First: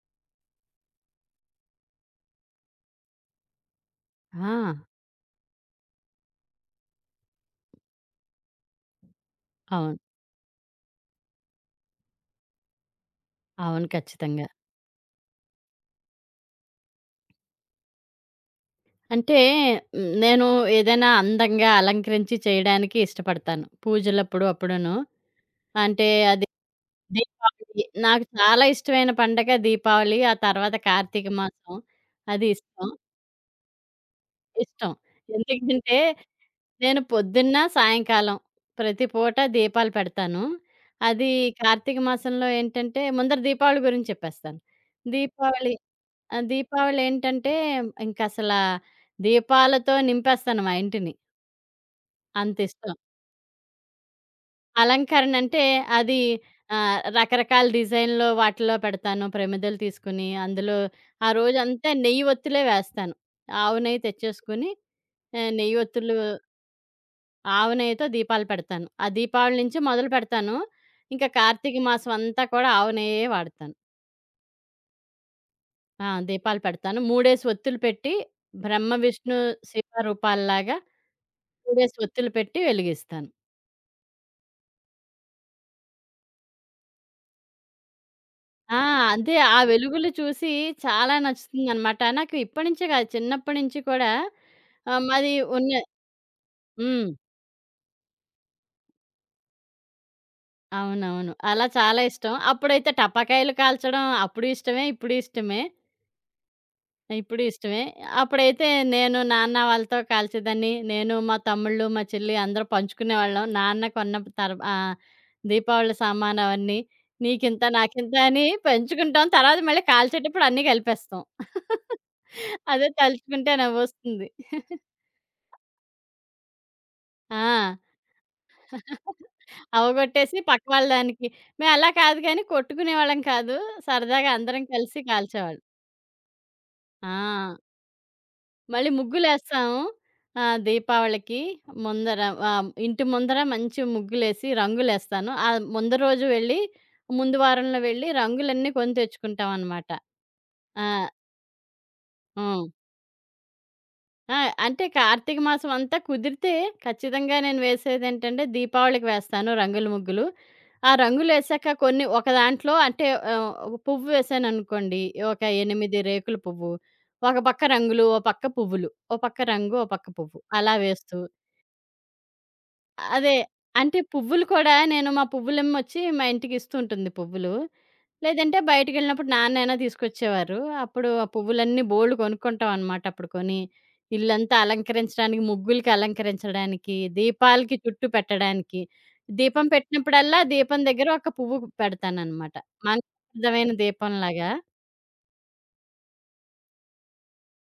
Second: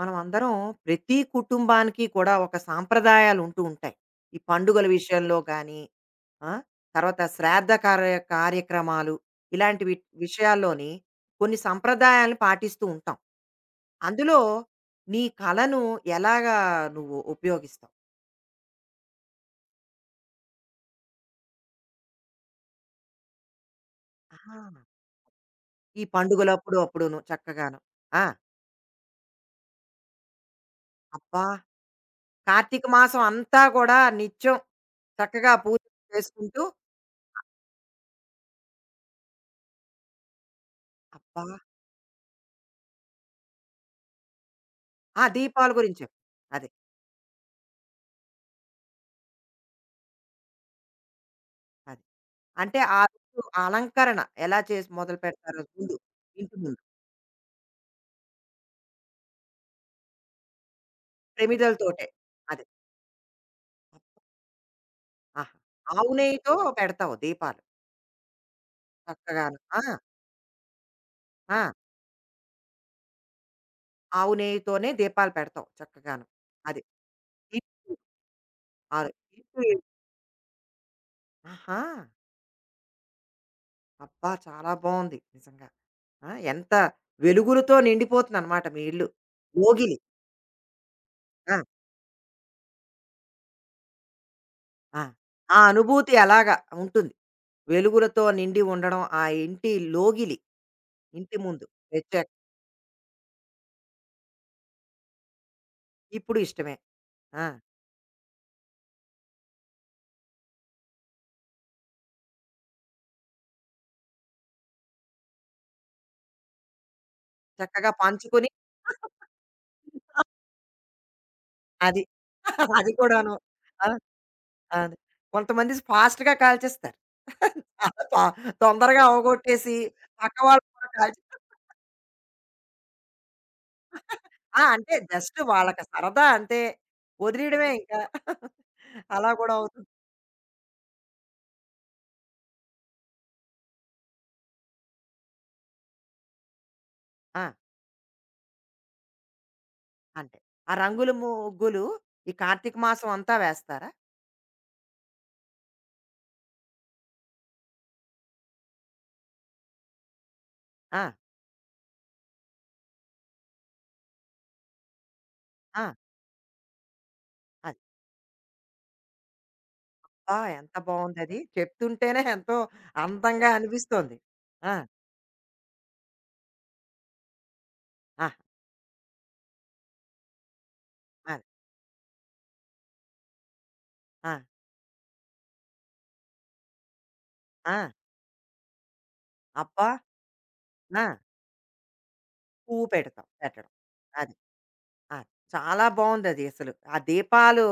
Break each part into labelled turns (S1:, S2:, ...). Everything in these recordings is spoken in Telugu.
S1: మనం అందరం ప్రతి కుటుంబానికి కూడా ఒక సాంప్రదాయాలు ఉంటూ ఉంటాయి. ఈ
S2: ఆ!
S1: పండుగల విషయంలో గానీ, ఆ! తర్వాత శ్రాద్ధ కార్యక్రమాలు ఇలాంటి వి
S2: అవును.
S1: విషయాల్లోని కొన్ని సంప్రదాయాలను పాటిస్తూ ఉంటాం.
S2: అవును.
S1: అందులో
S2: ఖచ్చితంగా.
S1: నీ కళను ఎలాగా నువ్వు ఉపయోగిస్తావు?
S2: అంటే నేను ఏదైనా అందంగా అలంకరించి చేయడానికి ఇష్టపడతాను. పూజలప్పుడు
S1: ఆహా!
S2: అప్పుడును.
S1: ఈ
S2: అంటే అది
S1: పండుగలప్పుడు అప్పుడును చక్కగాను.
S2: దీపావళి
S1: ఆ!
S2: నాకు చాలా ఇష్టమైన పండగ దీపావళి. ఆ తర్వాత కార్తీక
S1: అబ్బా!
S2: మాసం అది
S1: కార్తీక
S2: ఇష్టం.
S1: మాసం అంతా కూడా నిత్యం
S2: ఇష్టం.
S1: చక్కగా పూజలు
S2: ఎందుకంటే
S1: చేసుకుంటూ
S2: నేను పొద్దున్న, సాయంకాలం ప్రతి పూట దీపాలు పెడతాను. అది
S1: అబ్బా!
S2: కార్తీక మాసంలో ఏంటంటే ముందర దీపావళి గురించి చెప్పేస్తాను.
S1: ఆ! దీపాల
S2: దీపావళి
S1: గురించి చెప్పు.
S2: ఆ!
S1: అదే.
S2: దీపావళి ఏంటంటే ఇంకసలా దీపాలతో నింపేస్తాను మా ఇంటిని.
S1: అది. అంటే
S2: అంతిష్టం.
S1: ఆ రోజు అలంకరణ ఎలా చేసి మొదలు
S2: అలంకరణ
S1: పెడతారో
S2: అంటే
S1: ముందు,
S2: అది
S1: ఇంటి ముందు
S2: రకరకాల డిజైన్‌లో వాటిలో పెడతాను. ప్రమిదలు తీసుకొని అందులో ఆ రోజంతా
S1: ప్రమిదలతోటే.
S2: నెయ్యి ఒత్తులే
S1: అది.
S2: వేస్తాను. ఆవు నెయ్యి తెచ్చేసుకొని ఆహ్,
S1: ఆహా!
S2: నెయ్యి
S1: ఆవు
S2: ఒత్తులు
S1: నెయ్యితో పెడతావు దీపాలు
S2: ఆవు నెయ్యితో దీపాలు పెడతాను. ఆ దీపావళి
S1: చక్కగాను.
S2: నుంచి
S1: ఆ!
S2: మొదలు పెడతాను. ఇంకా
S1: ఆ!
S2: కార్తీక మాసం అంతా కూడా ఆవు నెయ్యే వాడతాను.
S1: ఆవు నెయ్యితోనే దీపాలు పెడతావు
S2: ఆ!
S1: చక్కగాను.
S2: దీపాలు
S1: అది.
S2: పెడతాను. 3 ఒత్తులు
S1: ఇటు
S2: పెట్టి బ్రహ్మ,
S1: ఆరు
S2: విష్ణు,
S1: ఇటు
S2: శివ రూపాల్లాగా 2
S1: ఆహా!
S2: డేస్ ఒత్తులు పెట్టి వెలిగిస్తాను.
S1: అబ్బా! చాలా బావుంది నిజంగా. ఆ! ఎంత వెలుగులతో నిండిపోతుందనమాట
S2: ఆ!
S1: మీ ఇల్లు.
S2: అంతే ఆ
S1: భోగిలి.
S2: వెలుగులు చూసి చాలా
S1: ఆ!
S2: నచ్చుతుందనమాట. నాకు ఇప్పటి నుంచే కాదు చిన్నప్పటి నుంచి కూడా
S1: ఆ!
S2: ఆహ్, మాది
S1: ఆ
S2: ఉన్న
S1: అనుభూతి ఎలాగా
S2: హ్మ్.
S1: ఉంటుంది? వెలుగులతో నిండి ఉండడం, ఆ ఇంటి లోగిలి
S2: అవునవును.
S1: ఇంటి ముందు
S2: అలా చాలా
S1: ప్రత్యేక
S2: ఇష్టం. అప్పుడైతే టపాకాయలు కాల్చడం అప్పుడు ఇష్టమే, ఇప్పుడు ఇష్టమే.
S1: ఇప్పుడు ఇష్టమే.
S2: ఇప్పుడు
S1: ఆ!
S2: ఇష్టమే. అప్పుడైతే నేను నాన్న వాళ్ళతో కాల్చేదాన్ని. నేను, మా తమ్ముళ్ళు, మా చెల్లి అందరూ పంచుకునేవాళ్ళం. నాన్న కొన్న దీపావళి సామాను అవన్నీ. నీకింత,
S1: చక్కగా
S2: నాకింత అని
S1: పంచుకొని
S2: పంచుకుంటాం. తర్వాత మళ్ళీ కాల్చేటప్పుడు అన్నీ కలిపేస్తాం.
S1: అది.
S2: అదే
S1: అది కూడాను.
S2: తలుచుకుంటే
S1: ఆ!
S2: నవ్వొస్తుంది.
S1: అది. కొంతమంది ఫాస్ట్‌గా కాల్చేస్తారు.
S2: ఆ!
S1: చాలా తొందరగా అవగొట్టేసి
S2: అవగొట్టేసి
S1: పక్క వాళ్ళు
S2: పక్క వాళ్ళ
S1: కూడా కాల్చే
S2: దానికి. మేం అలా కాదు గానీ కొట్టుకునేవాళ్ళం కాదు. సరదాగా
S1: ఆ!
S2: అందరం
S1: అంటే
S2: కలిసి
S1: జస్ట్
S2: కాల్చేవాళ్ళం.
S1: వాళ్ళకి సరదా అంతే.
S2: ఆ!
S1: వదిలేయడమే ఇంకా.
S2: మళ్ళీ
S1: అలా కూడా
S2: ముగ్గులేస్తాము.
S1: అవుతుంది.
S2: ఆ! దీపావళికి ముందర ఇంటి ముందర మంచి ముగ్గులేసి రంగులేస్తాను. ఆహ్, ముందు రోజు వెళ్ళి, ముందు
S1: ఆ!
S2: వారంలో వెళ్ళి రంగులన్నీ కొని తెచ్చుకుంటామనమాట.
S1: అంతే. ఆ
S2: ఆ!
S1: రంగుల ముగ్గులు ఈ
S2: హ్మ్.
S1: కార్తీక మాసం అంతా వేస్తారా?
S2: ఆ! అంటే కార్తీక మాసం అంతా కుదిరితే ఖచ్చితంగా నేను వేసేదేంటంటే దీపావళికి వేస్తాను రంగుల ముగ్గులు. ఆ
S1: ఆ!
S2: రంగులేసాక కొన్ని ఒక దాంట్లో అంటే ఒక పువ్వు వేసాననుకోండి, ఒక
S1: ఆ!
S2: 8 రేకుల పువ్వు. ఒక పక్క
S1: అది.
S2: రంగులు, ఓ పక్క పువ్వులు. ఓ పక్క రంగు, ఓ పక్క
S1: ఆ!
S2: పువ్వు
S1: ఎంత
S2: అలా వేస్తూ
S1: బావుందది. చెప్తుంటేనే ఎంతో
S2: అదే.
S1: అందంగా
S2: అంటే
S1: అనిపిస్తోంది.
S2: పువ్వులు కూడా
S1: ఆ!
S2: నేను మా పువ్వులమ్మొచ్చి మా ఇంటికి ఇస్తూ ఉంటుంది పువ్వులు.
S1: ఆహా!
S2: లేదంటే బయటికెళ్ళినప్పుడు నాన్నైనా తీసుకొచ్చేవారు. అప్పుడు ఆ
S1: అది.
S2: పువ్వులన్నీ బోలెడు కొనుక్కుంటాం అనమాట అప్పుడు కొని.
S1: ఆ!
S2: ఇల్లంతా అలంకరించడానికి, ముగ్గులకి అలంకరించడానికి,
S1: ఆ!
S2: దీపాలకి చుట్టూ పెట్టడానికి. దీపం
S1: అబ్బా!
S2: పెట్టినప్పుడల్లా దీపం
S1: ఆ!
S2: దగ్గర ఒక పువ్వు పెడతాననమాట.
S1: పువ్వు పెడతాం. పెట్టడం.
S2: మంగళప్రదమైన
S1: అది.
S2: దీపంలాగా.
S1: అది. చాలా బావుందది అసలు. ఆ దీపాలు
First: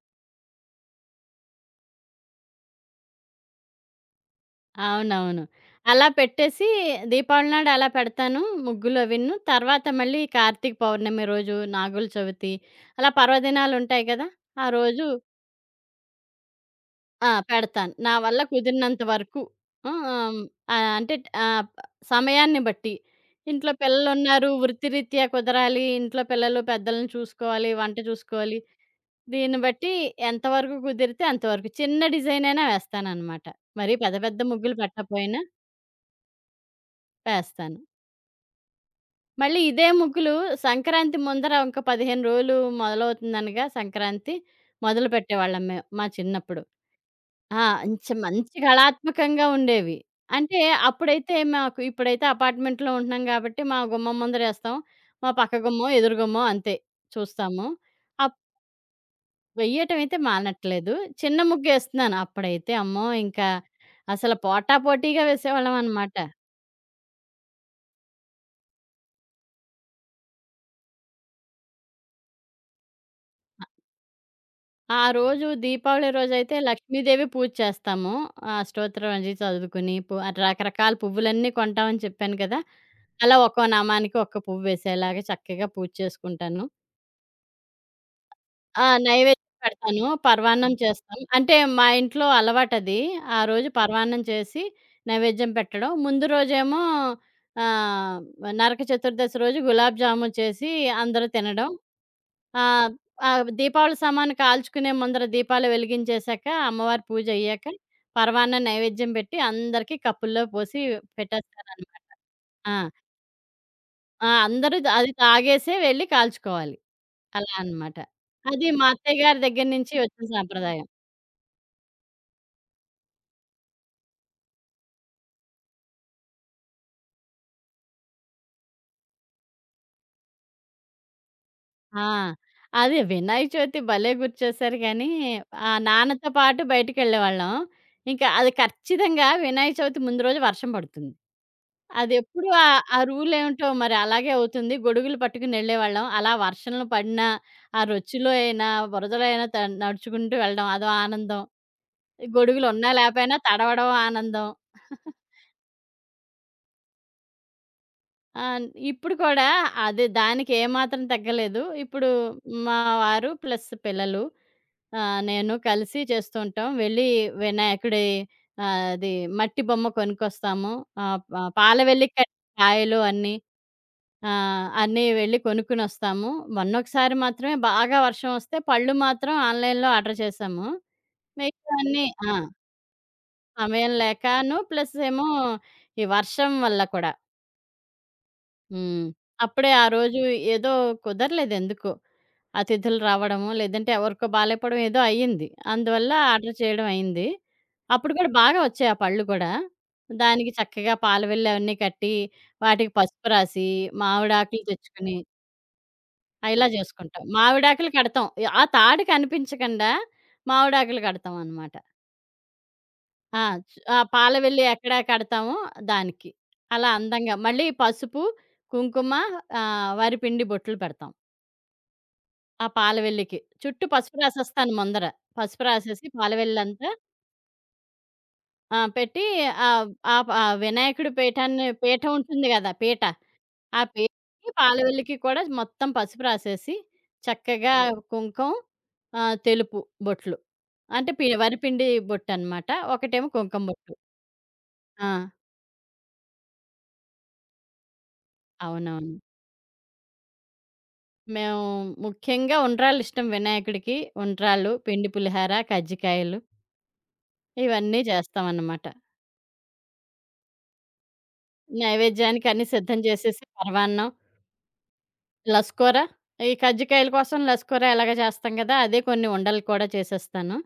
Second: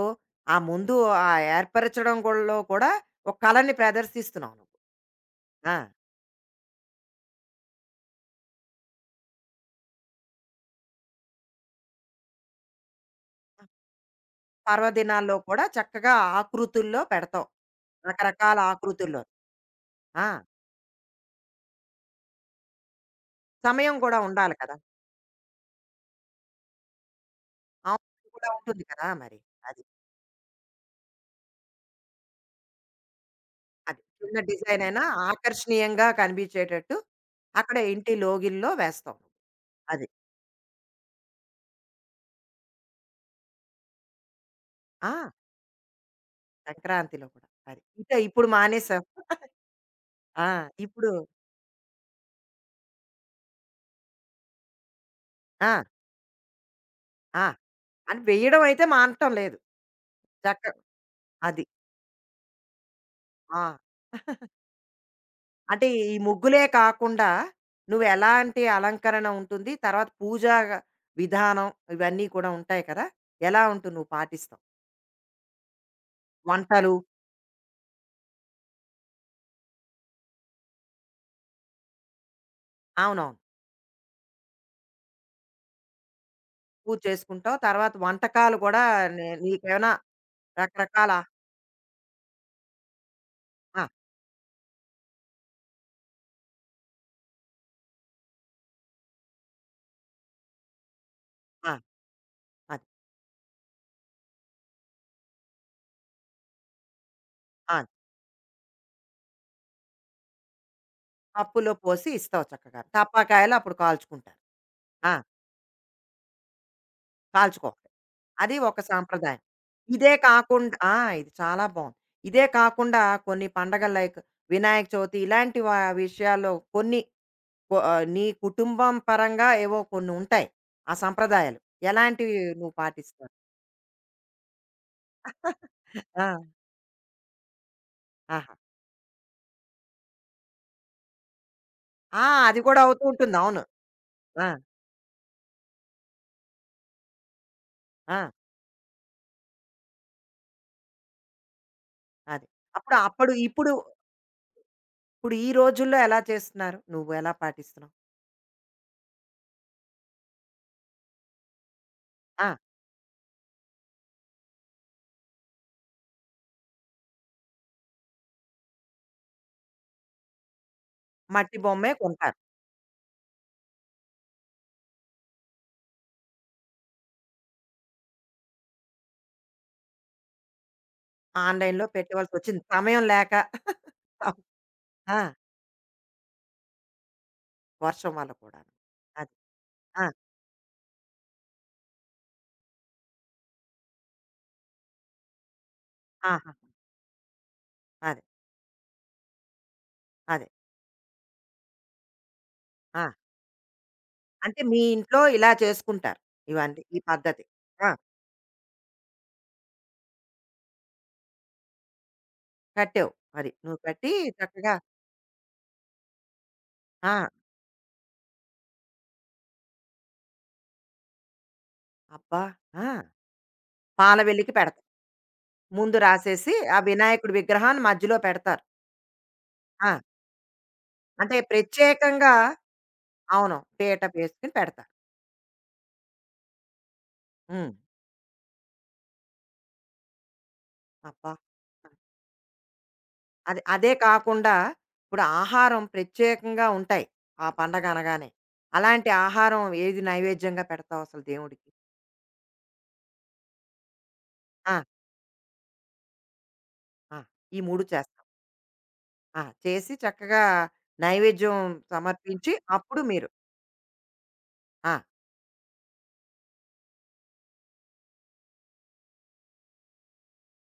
S1: ఆ ముందు ఆ ఏర్పరచడం గూడలో కూడా ఒక కళని ప్రదర్శిస్తున్నావు నువ్వు.
S2: అవునవును.
S1: ఆ!
S2: అలా పెట్టేసి దీపావళి నాడు అలా పెడతాను ముగ్గులవిను. తర్వాత మళ్ళీ కార్తీక పౌర్ణమి రోజు, నాగుల చవితి అలా పర్వదినాలుంటాయి గదా! ఆ రోజు
S1: పర్వదినాల్లో కూడా చక్కగా ఆకృతుల్లో
S2: ఆ!
S1: పెడతావు.
S2: పెడతాను. నా వల్ల
S1: రకరకాల
S2: కుదిరినంత
S1: ఆకృతుల్లో.
S2: వరకు ఆ!
S1: ఆ!
S2: ఆహ్, ఆహ్, అంటే ఆహ్, సమయాన్ని బట్టి. ఇంట్లో
S1: సమయం కూడా
S2: పిల్లలున్నారు,
S1: ఉండాలి కదా!
S2: వృత్తిరీత్యా కుదరాలి, ఇంట్లో పిల్లలు పెద్దలను చూసుకోవాలి, వంట
S1: అవును. అది కూడా
S2: చూసుకోవాలి.
S1: ఉంటుంది కదా! మరి.
S2: దీన్ని
S1: అది.
S2: బట్టి ఎంతవరకు కుదిరితే అంతవరకు. చిన్న డిజైనైనా వేస్తాననమాట. మరీ
S1: అది.
S2: పెద్ద
S1: చిన్న
S2: పెద్ద ముగ్గులు
S1: డిజైన్ అయినా
S2: పెట్టకపోయినా
S1: ఆకర్షణీయంగా కనిపించేటట్టు అక్కడ
S2: వేస్తాను.
S1: ఇంటి లోగిలిలో వేస్తావు.
S2: మళ్ళీ ఇదే
S1: అది.
S2: ముగ్గులు సంక్రాంతి ముందర ఇంక 15 రోజులు మొదలవుతుందనగా సంక్రాంతి
S1: ఆ!
S2: మొదలుపెట్టేవాళ్ళం మేము మా చిన్నప్పుడు.
S1: సంక్రాంతిలో కూడా.
S2: ఆ!
S1: అది.
S2: మంచి
S1: ఇంకా ఇప్పుడు
S2: మంచి
S1: మానేసావు.
S2: కళాత్మకంగా ఉండేవి.
S1: ఆ!
S2: అంటే
S1: ఇప్పుడు
S2: అప్పుడైతే మాకు ఇప్పుడైతే అపార్ట్మెంట్‌లో ఉంటున్నాం కాబట్టి మా గుమ్మం ముందరేస్తాం. మా పక్క
S1: ఆ!
S2: గుమ్మం, ఎదురు గుమ్మం అంతే
S1: ఆ!
S2: చూస్తాము.
S1: అని
S2: అప్
S1: వెయ్యడం అయితే మానటం లేదు.
S2: వెయ్యటమయితే
S1: చక్క
S2: మానట్లేదు. చిన్న
S1: అది.
S2: ముగ్గేస్తున్నాను. అప్పుడైతే అమ్మో! ఇంకా
S1: ఆ!
S2: అసలు పోటాపోటీగా
S1: అంటే ఈ
S2: వేసేవాళ్ళమనమాట.
S1: ముగ్గులే కాకుండా నువ్వెలాంటి అలంకరణ ఉంటుంది? తర్వాత పూజా విధానం ఇవన్నీ కూడా ఉంటాయి కదా! ఎలా ఉంటుంది నువ్వు పాటిస్తావు?
S2: ఆ రోజు దీపావళి రోజైతే
S1: వంటలు
S2: లక్ష్మీదేవి పూజ చేస్తాము. ఆ స్తోత్రం అది చదువుకుని, ఆ రకరకాల పువ్వులన్నీ కొంటామని చెప్పాను కదా!
S1: అవునవును.
S2: అలా ఒక్కో నామానికి ఒక్క పువ్వేసేలాగా చక్కగా పూజ చేసుకుంటాను.
S1: పూజ చేసుకుంటావు. తర్వాత వంటకాలు కూడా
S2: ఆ!
S1: నే
S2: నైవేద్యం
S1: నీకేమైనా
S2: పెడతాను. పరవాన్నం
S1: రకరకాల
S2: చేస్తాం. అంటే మా ఇంట్లో అలవాటది. ఆ రోజు
S1: ఆ!
S2: పరవాన్నం చేసి నైవేద్యం పెట్టడం. ముందు రోజేమో ఆహ్, నరక చతుర్దశి రోజు గులాబ్ జామున్ చేసి అందరూ తినడం.
S1: ఆ!
S2: ఆ!
S1: అది.
S2: ఆ దీపావళి సామాను కాల్చుకునే ముందర దీపాలు వెలిగించేశాక, అమ్మవారి పూజ అయ్యాక,
S1: ఆ!
S2: పరవాన్న నైవేద్యం పెట్టి అందరికీ కప్పుల్లో పోసి
S1: పప్పులో
S2: పెట్టేస్తారనమాట.
S1: పోసి ఇస్తావు
S2: ఆ!
S1: చక్కగా. టపాకాయలు అప్పుడు
S2: ఆ!
S1: కాల్చుకుంటారు.
S2: అందరూ అది
S1: ఆ!
S2: తాగేసే వెళ్లి కాల్చుకోవాలి. అలా
S1: కాల్చుకోవాలి.
S2: అనమాట.
S1: అది
S2: అది
S1: ఒక
S2: మా అత్తయ్య
S1: సాంప్రదాయం.
S2: గారి దగ్గర నుంచి
S1: ఇదే
S2: వచ్చిన
S1: కాకుండా
S2: సాంప్రదాయం.
S1: ఆ! ఇది చాలా బావుంది. ఇదే కాకుండా కొన్ని పండగలు లైక్ వినాయక చవితి ఇలాంటి విషయాల్లో కొన్ని నీ కుటుంబం పరంగా ఏవో కొన్ని ఉంటాయి. ఆ సంప్రదాయాలు.
S2: ఆ!
S1: ఎలాంటివి నువ్వు
S2: అదే
S1: పాటిస్తావు?
S2: వినాయక చవితి భలే గుర్తుచేశారు గానీ, నాన్నతో
S1: ఆ!
S2: పాటు బయటికెళ్ళేవాళ్ళం. ఇంకా అది
S1: ఆహా!
S2: ఖచ్చితంగా వినాయక చవితి ముందు రోజు వర్షం పడుతుంది.
S1: ఆ!
S2: అదెప్పుడు
S1: అది కూడా
S2: ఆ
S1: అవుతూ
S2: రూల్
S1: ఉంటుంది. అవును.
S2: ఏమిటో మరి అలాగే
S1: ఆ!
S2: అవుతుంది. గొడుగులు పట్టుకుని ఎళ్ళేవాళ్ళం. అలా వర్షంలో పడినా, ఆ
S1: ఆ!
S2: రొచ్చులో అయినా, బురదలో అయినా నడుచుకుంటూ వెళ్ళడం అదో ఆనందం.
S1: అది.
S2: గొడుగులున్నా
S1: అప్పుడు అప్పుడు
S2: లేపోయినా
S1: ఇప్పుడు
S2: తడవడం ఆనందం.
S1: ఇప్పుడు ఈ రోజుల్లో ఎలా చేస్తున్నారు? నువ్వు ఎలా పాటిస్తున్నావు?
S2: ఆ! ఇప్పుడు కూడా అది దానికేమాత్రం తగ్గలేదు. ఇప్పుడు
S1: ఆ!
S2: మా వారు ప్లస్ పిల్లలు నేను కలిసి చేస్తూ ఉంటాం. వెళ్ళి వినాయకుడి ఆహ్, అది మట్టి బొమ్మ కొనుక్కొస్తాము. ఆహ్, ప
S1: మట్టి బొమ్మే
S2: పాలవెల్లి
S1: కొంటారు.
S2: కాయలు అన్నీ అన్నీ వెళ్ళి కొనుక్కొనొస్తాము. మొన్నొకసారి మాత్రమే బాగా వర్షం వస్తే పళ్ళు మాత్రం ఆన్‌లైన్‌లో ఆర్డర్ చేశాము.
S1: ఆన్‌లైన్‌లో
S2: మిగతావన్నీ ఆ!
S1: పెట్టవలసొచ్చింది. సమయం లేక.
S2: సమయం లేకను ప్లస్
S1: ఆ!
S2: ఏమో ఈ వర్షం వల్ల కూడా.
S1: వర్షం వల్ల కూడాను.
S2: హ్మ్.
S1: అది.
S2: అప్పుడే ఆ
S1: ఆ!
S2: రోజు ఏదో కుదరలేదెందుకో. అతిథులు రావడమో, లేదంటే ఎవరికో బాలేపోవడం ఏదో అయ్యింది. అందువల్ల
S1: ఆహా!
S2: ఆర్డర్ చేయడం అయింది. అప్పుడు
S1: అదే.
S2: కూడా బాగా వచ్చాయి ఆ పళ్ళు కూడా.
S1: అదే.
S2: దానికి చక్కగా పాలవెల్లి అవన్నీ కట్టి, వాటికి
S1: ఆ!
S2: పసుపు రాసి,
S1: అంటే
S2: మావిడాకులు
S1: మీ
S2: తెచ్చుకొని
S1: ఇంట్లో ఇలా చేసుకుంటారు.
S2: ఇలా
S1: ఇవన్నీ ఈ
S2: జేసుకుంటాం.
S1: పద్ధతి. ఆ!
S2: మావిడాకులు కడతాం. ఆ తాడు కనిపించకుండా మావిడాకులు కడతామనమాట.
S1: కట్టావు.
S2: ఆ!
S1: అది. నువ్వు
S2: ఆ!
S1: కట్టి
S2: పాల వెల్లి
S1: చక్కగా
S2: ఎక్కడ కడతామో దానికి. అలా
S1: ఆ!
S2: అందంగా మళ్ళీ పసుపు, కుంకుమ వరిపిండి బొట్లు పెడతాం.
S1: అబ్బా!
S2: ఆ
S1: ఆ!
S2: పాల వెల్లికి. చుట్టూ పసుపు
S1: పాల వెల్లికి
S2: రాసేస్తాను
S1: పెడతారు.
S2: ముందర. పసుపు
S1: ముందు
S2: రాసేసి
S1: రాసేసి ఆ
S2: పాలవెల్లంతా
S1: వినాయకుడి విగ్రహాన్ని మధ్యలో పెడతారు.
S2: ఆ! పెట్టి ఆహ్,
S1: ఆ!
S2: ఆ ప ఆ వినాయకుడి
S1: అంటే
S2: పీఠ
S1: ప్రత్యేకంగా
S2: ఉంటుంది గదా! పీట.
S1: అవును.
S2: ఆ
S1: పీట
S2: పీటకి
S1: వేసుకొని పెడతారు.
S2: పాలవెల్లికి కూడా మొత్తం పసుపు రాసేసి
S1: హ్మ్.
S2: చక్కగా కుంకం తెలుపు బొట్లు. అంటే
S1: అబ్బా!
S2: వరిపిండి బొట్టనమాట. ఒకటేమో
S1: అది
S2: కుంకుమ
S1: అదే
S2: బొట్టు.
S1: కాకుండా
S2: ఆ!
S1: ఇప్పుడు ఆహారం ప్రత్యేకంగా ఉంటాయి. ఆ పండగ అనగానే. అలాంటి
S2: అవునవును.
S1: ఆహారం ఏది నైవేద్యంగా పెడతావు అసలు
S2: మేము
S1: దేవుడికి?
S2: ముఖ్యంగా ఉండ్రాళ్ళిష్టం వినాయకుడికి. ఉండ్రాళ్ళు,
S1: ఆ!
S2: పిండి పులిహార, కజ్జికాయలు
S1: ఆ! ఈ 3
S2: ఇవన్నీ
S1: చేస్తాం.
S2: చేస్తామనమాట.
S1: ఆ! చేసి చక్కగా నైవేద్యం
S2: నైవేద్యానికి
S1: సమర్పించి
S2: అన్నీ సిద్ధం
S1: అప్పుడు మీరు
S2: చేసేసి పరమాన్నం,
S1: ఆ!
S2: లస్కూర ఈ కజ్జికాయల కోసం లస్కూర ఎలాగో చేస్తాం కదా! అదే కొన్ని ఉండలు కూడా చేసేస్తాను.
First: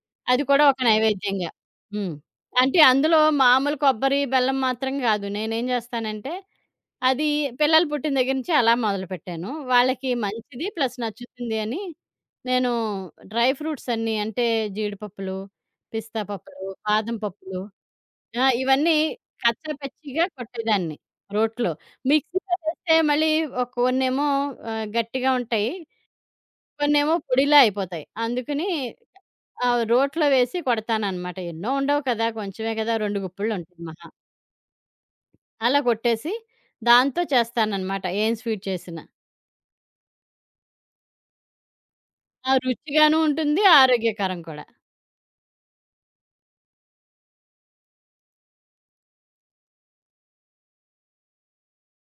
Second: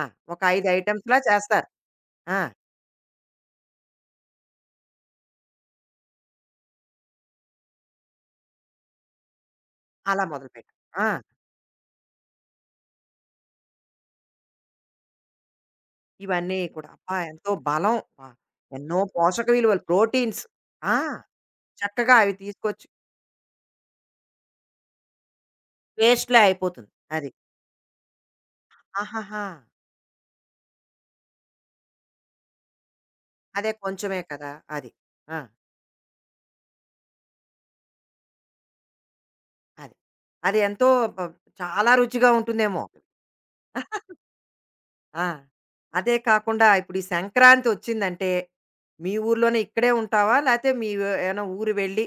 S1: ఆ! ఒక
S2: అది కూడా
S1: 5
S2: ఒక
S1: ఐటెమ్స్‌లా
S2: నైవేద్యంగా.
S1: చేస్తారు.
S2: హ్మ్.
S1: ఆ!
S2: అంటే అందులో మామూలు కొబ్బరి, బెల్లం మాత్రం గాదు. నేనేం జేస్తానంటే అది పిల్లలు పుట్టిన దగ్గర నుంచి అలా మొదలుపెట్టాను. వాళ్ళకి
S1: అలా
S2: మంచిది
S1: మొదలుపెట్టాం.
S2: ప్లస్
S1: ఆ!
S2: నచ్చుతుంది అని నేను డ్రై ఫ్రూట్స్ అన్నీ అంటే జీడిపప్పులు, పిస్తా
S1: ఇవన్నీ
S2: పప్పులు,
S1: కూడా అబ్బా!
S2: బాదం
S1: ఎంతో
S2: పప్పులు
S1: బలం. ఆ!
S2: ఆ! ఇవన్నీ
S1: ఎన్నో పోషక
S2: కచ్చా
S1: విలువలు
S2: పచ్చిగా
S1: ప్రోటీన్స్. ఆ!
S2: కొట్టేదాన్ని రోట్లో.
S1: చక్కగా అవి
S2: మిక్సీ
S1: తీసుకొచ్చి
S2: పట్టేస్తే మళ్ళీ కొన్నేమో గట్టిగా ఉంటాయి.
S1: పేస్ట్‌లా అయిపోతుంది.
S2: కొన్నేమో
S1: అది.
S2: పొడిలా అయిపోతాయి. అందుకని
S1: ఆహాహా!
S2: రోట్లో వేసి కొడతాననమాట. ఎన్నో ఉండవు కదా! కొంచెమే కదా! 2
S1: అదే
S2: గుప్పిళ్ళుంటాయి మహా.
S1: కొంచెమే కదా! అది. ఆ!
S2: అలా కొట్టేసి దాంతో చేస్తాననమాట ఏం స్వీట్ చేసినా.
S1: అది. అది ఎంతో బ చాలా రుచిగా
S2: ఆ!
S1: ఉంటుందేమో.
S2: రుచిగాను ఉంటుంది. ఆరోగ్యకరం కూడా.
S1: ఆ! అదే కాకుండా ఇప్పుడు ఈ సంక్రాంతి వచ్చిందంటే, మీ ఊర్లోనే ఇక్కడే ఉంటావా? లేతే ఏమైనా ఊరు వెళ్ళి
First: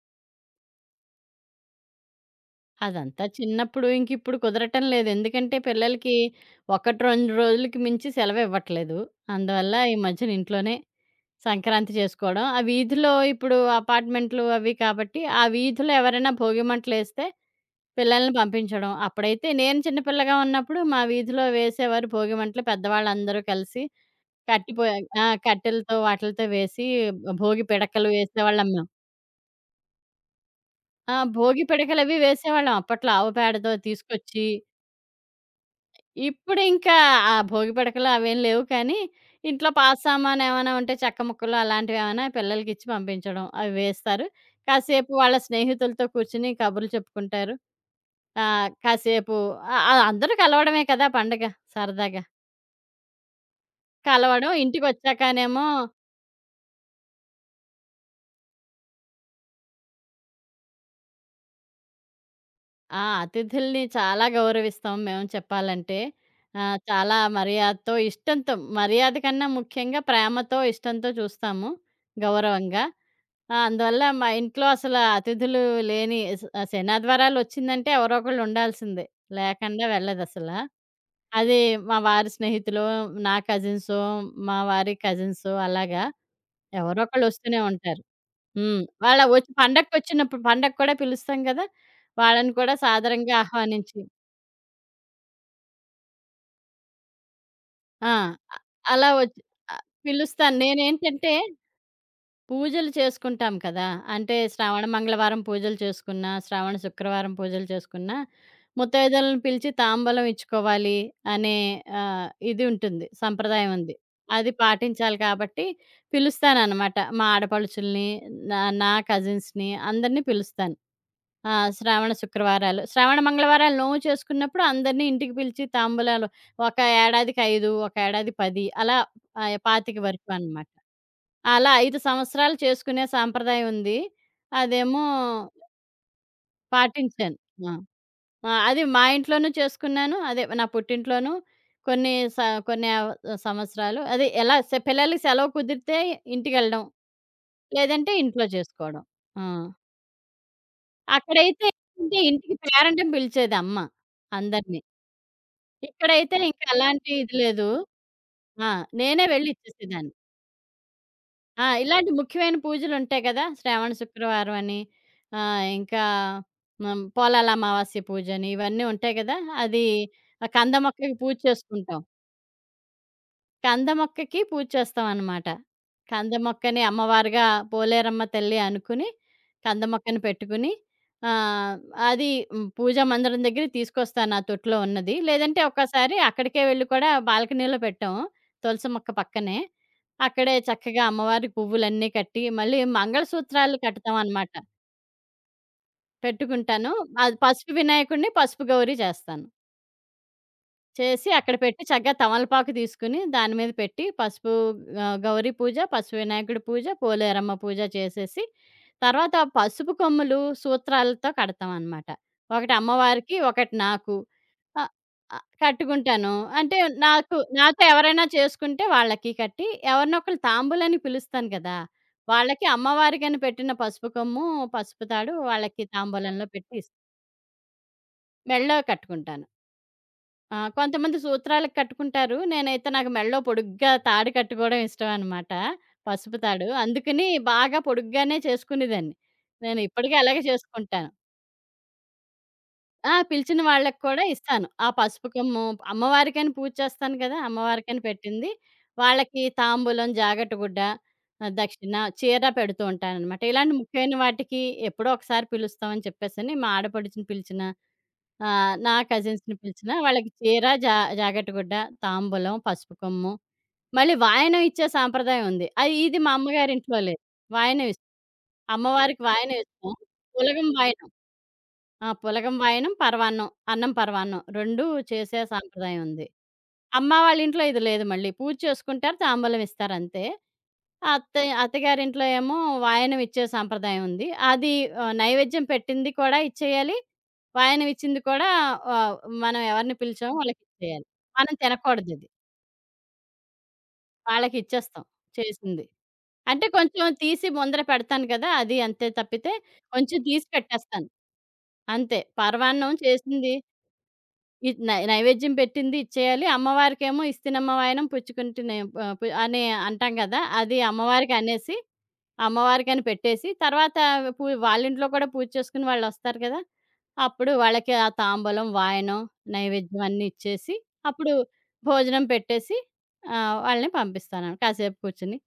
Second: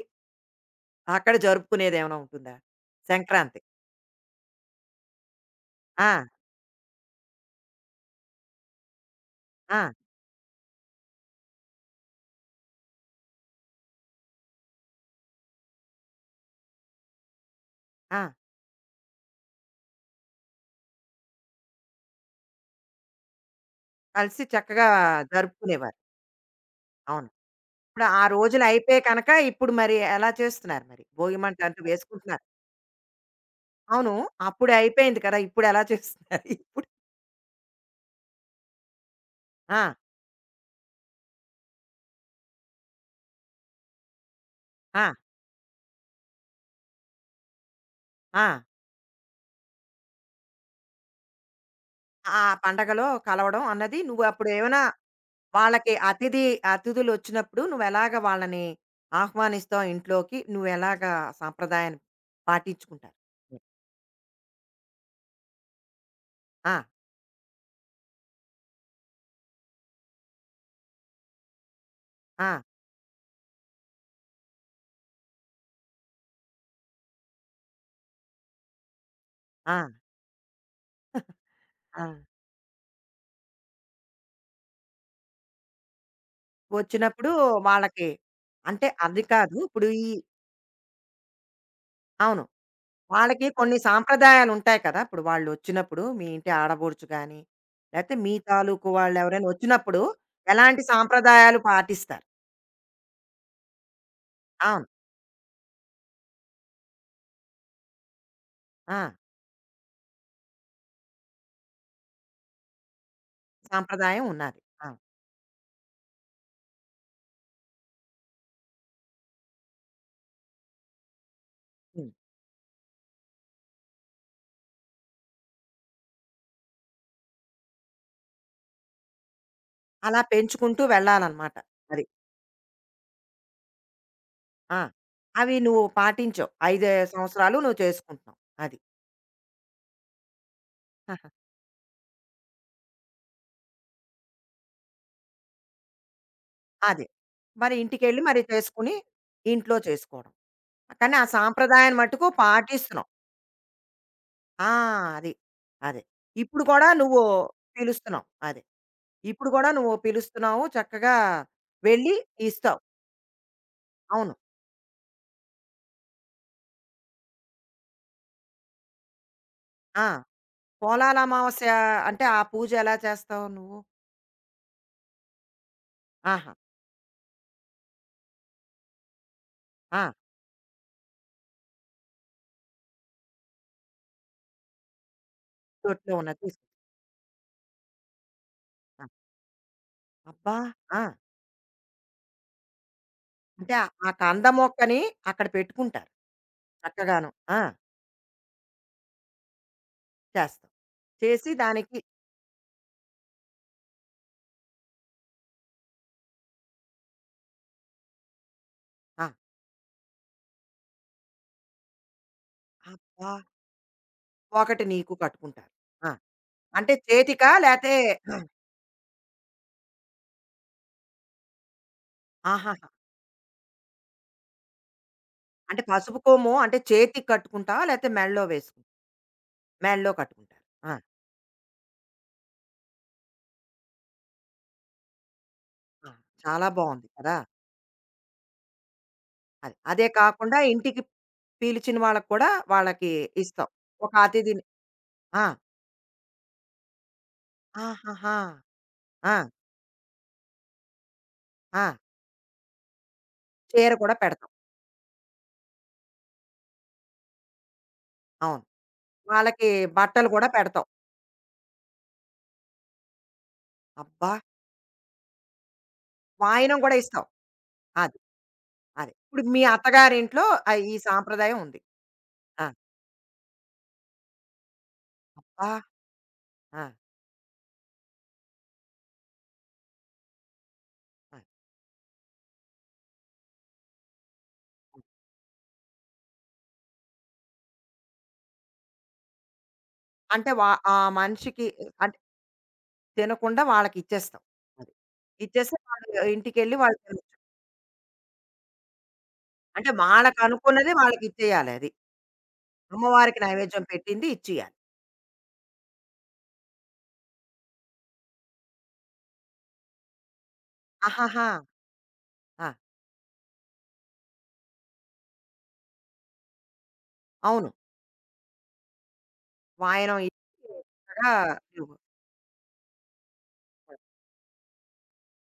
S1: అక్కడ జరుపుకునేదేమైనా ఉంటుందా?
S2: అదంతా
S1: సంక్రాంతి.
S2: చిన్నప్పుడు ఇంకిప్పుడు కుదరటం లేదు. ఎందుకంటే
S1: ఆ!
S2: పిల్లలకి 1, 2 రోజులకి మించి సెలవివ్వట్లేదు. అందువల్ల
S1: ఆ!
S2: ఈ మధ్యన ఇంట్లోనే సంక్రాంతి చేసుకోవడం. ఆ వీధిలో ఇప్పుడు అపార్ట్‌మెంట్లు అవి కాబట్టి, ఆ వీధిలో ఎవరైనా భోగి మంటలేస్తే
S1: ఆ!
S2: పిల్లల్ని పంపించడం. అప్పుడైతే నేను చిన్న పిల్లగా ఉన్నప్పుడు మా వీధిలో వేసేవారు భోగి మంటలు. పెద్దవాళ్ళందరూ కలిసి
S1: కలిసి చక్కగా
S2: కట్టిపోయా ఆ!
S1: జరుపుకునేవారు.
S2: కట్టెలతో వాటిలతో వేసి
S1: అవును.
S2: భోగి
S1: ఇప్పుడు
S2: పిడకలు
S1: ఆ రోజులు
S2: వేసేవాళ్ళం మేం.
S1: అయిపోయాయి కనుక ఇప్పుడు మరి ఎలా చేస్తున్నారు మరి?
S2: ఆ!
S1: భోగి మంట
S2: భోగి
S1: అంటూ
S2: పిడకలవి
S1: వేసుకుంటున్నారు.
S2: వేసేవాళ్ళం అప్పట్లో ఆవు పేడతో
S1: అవును.
S2: తీసుకొచ్చి.
S1: అప్పుడు అయిపోయింది కదా! ఇప్పుడెలా చేస్తున్నారు? ఇప్పుడు?
S2: ఇప్పుడింకా ఆ భోగి పిడకలు అవేం లేవు కానీ, ఇంట్లో
S1: ఆ!
S2: పాత సామానేమైనా ఉంటే చెక్క ముక్కలు అలాంటివేమైనా పిల్లలకిచ్చి పంపించడం. అవి వేస్తారు. కాసేపు
S1: ఆ!
S2: వాళ్ళ స్నేహితులతో కూర్చొని కబుర్లు చెప్పుకుంటారు.
S1: ఆ!
S2: ఆహ్, కాసేపు ఆహ్, ఆహ్, అందరూ కలవడమే కదా పండగ సరదాగా.
S1: ఆ పండగలో కలవడం అన్నది నువ్వు అప్పుడు
S2: కలవడం
S1: ఏమైనా
S2: ఇంటికొచ్చాకనేమో
S1: వాళ్ళకి అతిథి అతిథులు వచ్చినప్పుడు నువ్వు ఎలాగ వాళ్ళని ఆహ్వానిస్తావు ఇంట్లోకి నువ్వు ఎలాగ సాంప్రదాయాన్ని
S2: ఆ!
S1: పాటించుకుంటారు
S2: అతిథుల్ని చాలా గౌరవిస్తాం మేము చెప్పాలంటే.
S1: ఆ,
S2: చాలా మర్యాదతో, ఇష్టంతో మర్యాద కన్నా ముఖ్యంగా ప్రేమతో, ఇష్టంతో చూస్తాము
S1: ఆ,
S2: గౌరవంగా. ఆ! అందువల్ల మా ఇంట్లో అసలు అతిథులు లేని స్ శనాద్వారాలొచ్చిందంటే ఎవరో ఒకళ్ళు ఉండాల్సిందే.
S1: ఆ,
S2: లేకుండా వెళ్ళదసల. అది మా
S1: ఆ.
S2: వారి స్నేహితులో, నా కజిన్సో, మా వారి కజిన్సో అలాగా ఎవరో
S1: వచ్చినప్పుడు
S2: ఒకళ్ళొస్తూనే ఉంటారు.
S1: వాళ్ళకి
S2: హ్మ్.
S1: అంటే
S2: వాళ్ళ
S1: అది
S2: వచ్చి
S1: కాదు ఇప్పుడు ఈ
S2: పండగకొచ్చినప్పుడు పండగ కూడా పిలుస్తాం గదా!
S1: అవును
S2: వాళ్ళని కూడా సాదరంగా
S1: వాళ్ళకి కొన్ని
S2: ఆహ్వానించి
S1: సాంప్రదాయాలు ఉంటాయి కదా ఇప్పుడు వాళ్ళు వచ్చినప్పుడు మీ ఇంటి ఆడబోడుచు కానీ
S2: ఆ!
S1: లేకపోతే మీ
S2: అ
S1: తాలూకు
S2: అలా
S1: వాళ్ళు
S2: వచ్చి
S1: ఎవరైనా
S2: ఆ!
S1: వచ్చినప్పుడు
S2: పిలుస్తాను.
S1: ఎలాంటి
S2: నేనేంటంటే
S1: సాంప్రదాయాలు పాటిస్తారు
S2: పూజలు చేసుకుంటాం కదా! అంటే
S1: అవును
S2: శ్రావణ మంగళవారం పూజలు చేసుకున్నా, శ్రావణ శుక్రవారం పూజలు చేసుకున్నా,
S1: ఆ,
S2: ముత్తైదువలని పిలిచి తాంబూలం ఇచ్చుకోవాలి అనే ఇది ఉంటుంది. సంప్రదాయం ఉంది.
S1: సాంప్రదాయం
S2: అది
S1: ఉన్నది
S2: పాటించాలి కాబట్టి పిలుస్తాననమాట. మా ఆడపడుచుల్ని, నా నా కజిన్స్‌ని అందరిని పిలుస్తాను. ఆ!
S1: అవును
S2: శ్రావణ శుక్రవారాలు. శ్రావణ మంగళవారాలు నోము చేసుకున్నప్పుడు అందరిని ఇంటికి పిలిచి తాంబూలాలు ఒక ఏడాదికి 5, ఒక ఏడాది 10 అలా 25
S1: అలా
S2: వరకు అనమాట.
S1: పెంచుకుంటూ వెళ్ళాలనమాట.
S2: అలా 5
S1: అది.
S2: సంవత్సరాలు చేసుకునే సాంప్రదాయం ఉంది.
S1: ఆ!
S2: అదేమో
S1: అవి నువ్వు పాటించావు. 5
S2: పాటించాను.
S1: సంవత్సరాలు
S2: ఆ!
S1: నువ్వు చేసుకుంటున్నావు.
S2: ఆ!
S1: అది.
S2: అది మా ఇంట్లోనూ చేసుకున్నాను. అదే నా
S1: ఆహా!
S2: పుట్టింట్లోనూ కొన్ని స కొన్ని సంవత్సరాలు అదే ఎలా పిల్లలకి సెలవు కుదిరితే ఇంటికెళ్ళడం.
S1: అది. మరి
S2: లేదంటే
S1: ఇంటికెళ్ళి మరి
S2: ఇంట్లో
S1: చేసుకొని,
S2: చేసుకోవడం. ఆ!
S1: ఇంట్లో చేసుకోవడం. కానీ ఆ
S2: అక్కడైతే
S1: సాంప్రదాయాన్ని
S2: ఏంటంటే
S1: మట్టుకు
S2: ఇంటికి
S1: పాటిస్తున్నావు.
S2: పేరంటని పిలిచేది అమ్మ
S1: ఆ!
S2: అందరిని.
S1: అది. అదే.
S2: ఇక్కడైతే ఇంక
S1: ఇప్పుడు కూడా
S2: అలాంటి
S1: నువ్వు
S2: ఇది లేదు.
S1: పిలుస్తున్నావు. అదే.
S2: ఆ! నేనే
S1: ఇప్పుడు
S2: వెళ్లి
S1: కూడా నువ్వు
S2: ఇచ్చేసేదాన్ని.
S1: పిలుస్తున్నావు. చక్కగా
S2: ఆ! ఇలాంటి
S1: వెళ్ళి
S2: ముఖ్యమైన
S1: ఇస్తావు.
S2: పూజలుంటాయి కదా! శ్రావణ
S1: అవును.
S2: శుక్రవారం అని, ఆహ్, ఇంకా పోలాల అమావాస్య పూజని ఇవన్నీ ఉంటాయి కదా! అది
S1: ఆ!
S2: ఆ కంద మొక్కకి
S1: పోలాల
S2: పూజ
S1: అమావాస్య
S2: చేసుకుంటాం.
S1: అంటే, ఆ పూజ ఎలా చేస్తావు నువ్వు?
S2: కంద మొక్కకి పూజ చేస్తామనమాట. కంద
S1: ఆహా!
S2: మొక్కని అమ్మవారుగా పోలేరమ్మ తల్లి అనుకుని, కంద
S1: ఆ!
S2: మొక్కని పెట్టుకుని ఆహ్, పూజా మందిరం దగ్గరికి తీసుకొస్తాను. నా తొట్టిలో ఉన్నది. లేదంటే
S1: తొట్టిలో
S2: ఒక్కోసారి
S1: ఉన్నది
S2: అక్కడికే వెళ్లి కూడా బాల్కనీలో పెట్టాం. తులసి
S1: తీసుకుంటాం.
S2: మొక్క పక్కనే. అక్కడే
S1: అబ్బా! ఆ!
S2: చక్కగా అమ్మవారికి పువ్వులన్నీ కట్టి, మళ్ళీ
S1: అంటే
S2: మంగళసూత్రాలు
S1: ఆ ఆ కంద
S2: కడతామనమాట.
S1: మొక్కని అక్కడ పెట్టుకుంటారు
S2: పెట్టుకుంటాను.
S1: చక్కగాను.
S2: అది
S1: ఆ!
S2: పసుపు వినాయకుడిని, పసుపు గౌరి చేస్తాను.
S1: చేస్తాం.
S2: చేసి
S1: చేసి
S2: అక్కడ పెట్టి
S1: దానికి
S2: చక్కగా తమలపాకు తీసుకుని దాని మీద పెట్టి గౌరీ పూజ, పసుపు వినాయకుడి పూజ, పోలేరమ్మ పూజ చేసేసి,
S1: ఆ!
S2: తర్వాత ఆ పసుపు కొమ్ములు సూత్రాలతో కడతామనమాట. ఒకటి
S1: అబ్బా!
S2: అమ్మవారికి, ఒకటి నాకు.
S1: ఒకటి
S2: ఆహ్,
S1: నీకు
S2: ఆహ్,
S1: కట్టుకుంటారు. ఆ!
S2: కట్టుకుంటాను. అంటే
S1: అంటే
S2: నాకు
S1: చేతికా
S2: నాతో
S1: లేతే
S2: ఎవరైనా చేసుకుంటే వాళ్ళకి కట్టి, ఎవరినొకళ్ళు తాంబూలని పిలుస్తాను కదా! వాళ్ళకి
S1: ఆహాహా!
S2: అమ్మవారికని పెట్టిన పసుపు కొమ్ము, పసుపు తాడు
S1: అంటే
S2: వాళ్ళకి
S1: పసుపు
S2: తాంబూలంలో
S1: కొమ్ము
S2: పెట్టి
S1: అంటే చేతికి కట్టుకుంటావా? లేతే మెడలో
S2: మెడలో
S1: వేసుకు
S2: కట్టుకుంటాను.
S1: మెడలో
S2: ఆ!
S1: కట్టుకుంటారు. ఆ!
S2: కొంతమంది సూత్రాలకు కట్టుకుంటారు. నేనైతే నాకు మెడలో పొడుగ్గా తాడు కట్టుకోవడం ఇష్టం అనమాట.
S1: ఆ!
S2: పసుపు
S1: చాలా
S2: తాడు.
S1: బావుంది
S2: అందుకని
S1: కదా!
S2: బాగా పొడుగ్గానే చేసుకునేదాన్ని.
S1: అది.
S2: నేను
S1: అదే
S2: ఇప్పటికీ అలాగే
S1: కాకుండా ఇంటికి
S2: చేసుకుంటాను.
S1: పిలిచిన వాళ్ళకి కూడా వాళ్ళకి
S2: ఆ! పిలిచిన
S1: ఇస్తాం.
S2: వాళ్ళకి
S1: ఒక
S2: కూడా
S1: అతిథిని
S2: ఇస్తాను. ఆ పసుపు
S1: ఆ!
S2: కొమ్ము అమ్మవారికని పూజ చేస్తాను కదా! అమ్మవారికని
S1: ఆహాహా!
S2: పెట్టింది.
S1: ఆ!
S2: వాళ్ళకి తాంబూలం, జాగట గుడ్డ,
S1: ఆ!
S2: దక్షిణ, చీర పెడుతూ ఉంటాననమాట. ఇలాంటి
S1: చీర కూడా
S2: ముఖ్యమైన
S1: పెడతాం.
S2: వాటికి ఎప్పుడో ఒకసారి పిలుస్తామని చెప్పేసని మా ఆడపడుచుని పిలిచినా, ఆ!
S1: అవును.
S2: నా కజిన్స్‌ని
S1: వాళ్ళకి
S2: పిలిచినా
S1: బట్టలు
S2: వాళ్ళకి
S1: కూడా
S2: చీర,
S1: పెడతాం.
S2: జాకెట్ గుడ్డ, తాంబూలం, పసుపు కొమ్ము, మళ్ళీ
S1: అబ్బా!
S2: వాయనం ఇచ్చే సాంప్రదాయం ఉంది. అది ఇది మా
S1: వాయనం గూడా
S2: అమ్మగారింట్లో లేదు.
S1: ఇస్తాం.
S2: వాయనం ఇస్తాం.
S1: అది. అది.
S2: అమ్మవారికి
S1: ఇప్పుడు
S2: వాయనం
S1: మీ
S2: ఇస్తాం.
S1: అత్తగారింట్లో
S2: పులగం
S1: ఆహ్, ఈ
S2: వాయనం.
S1: సాంప్రదాయం ఉంది.
S2: ఆ! పులగం
S1: ఆ!
S2: వాయనం, పరవాన్నం. అన్నం, పరవాన్నం 2 చేసే
S1: అబ్బా!
S2: సాంప్రదాయం ఉంది.
S1: ఆ!
S2: అమ్మ వాళ్ళ ఇంట్లో ఇది లేదు మళ్ళీ. పూజ చేసుకుంటారు, తాంబూలం ఇస్తారు అంతే. అత్త
S1: ఆ!
S2: అత్తగారింట్లో ఏమో వాయనం ఇచ్చే సాంప్రదాయం ఉంది. అది నైవేద్యం పెట్టింది కూడా ఇచ్చేయాలి. వాయనం ఇచ్చింది కూడా ఆహ్, మనం ఎవరిని పిలిచామో
S1: అంటే వా ఆ
S2: వాళ్ళకిచ్చేయాలి. మనం
S1: మనిషికి అంటే
S2: తినకూడదది.
S1: తినకుండా వాళ్ళకిచ్చేస్తాం. అది.
S2: వాళ్ళకిచ్చేస్తాం
S1: ఇచ్చేస్తే
S2: చేసింది.
S1: వాళ్ళు
S2: అంటే
S1: ఇంటికెళ్ళి వాళ్ళు
S2: కొంచెం
S1: తినొచ్చు.
S2: తీసి ముందర పెడతాను కదా! అది అంతే తప్పితే
S1: అంటే
S2: కొంచెం తీసి
S1: వాళ్ళకనుకున్నది
S2: పెట్టేస్తాను.
S1: వాళ్ళకిచ్చేయాలి అది.
S2: అంతే. పరమాన్నం
S1: అమ్మవారికి
S2: చేసింది
S1: నైవేద్యం పెట్టింది ఇచ్చేయాలి.
S2: ఇద్ నై నైవేద్యం పెట్టింది ఇచ్చేయాలి. అమ్మవారికేమో ఇస్తినమ్మ వాయనం పుచ్చుకుంటినే ఆహ్, పు అని అంటాం కదా! అది
S1: ఆహాహా!
S2: అమ్మవారికనేసి
S1: ఆ!
S2: అమ్మవారికని పెట్టేసి, తర్వాత వాళ్ళింట్లో కూడా పూజ చేసుకుని వాళ్ళొస్తారు కదా! అప్పుడు
S1: అవును.
S2: వాళ్ళకి ఆ తాంబూలం, వాయనం, నైవేద్యం
S1: వాయనం
S2: అన్నీ ఇచ్చేసి,
S1: ఇచ్చి చక్కగా
S2: అప్పుడు
S1: ఇవ్వు.
S2: భోజనం పెట్టేసి వాళ్ళని పంపిస్తాను. కాసేపు కూర్చొని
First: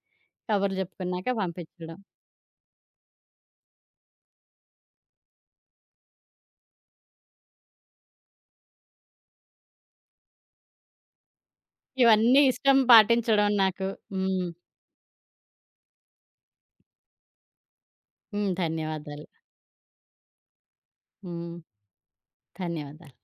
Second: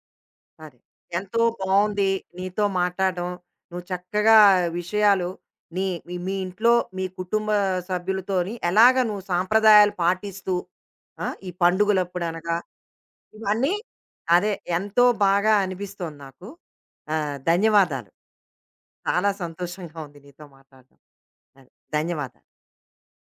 S2: కబుర్లు
S1: అదే.
S2: చెప్పుకున్నాక
S1: ఎంతో
S2: పంపించడం.
S1: బావుంది నీతో మాట్లాడడం. నువ్వు చక్కగా విషయాలు నీ మీ మీ ఇంట్లో మీ కుటుంబ సభ్యులతోని ఎలాగ నువ్వు సాంప్రదాయాలు పాటిస్తూ ఆ! ఈ పండుగలప్పుడు
S2: ఇవన్నీ
S1: అనగా
S2: ఇష్టం పాటించడం
S1: ఇవన్నీ
S2: నాకు. హ్మ్.
S1: అదే ఎంతో బాగా అనిపిస్తోంది నాకు. ఆహ్, ధన్యవాదాలు.
S2: హ్మ్. ధన్యవాదాలు.
S1: చాలా సంతోషంగా ఉంది నీతో మాట్లాడడం.
S2: హ్మ్.
S1: అదే. ధన్యవాదాలు.
S2: ధన్యవాదాలు.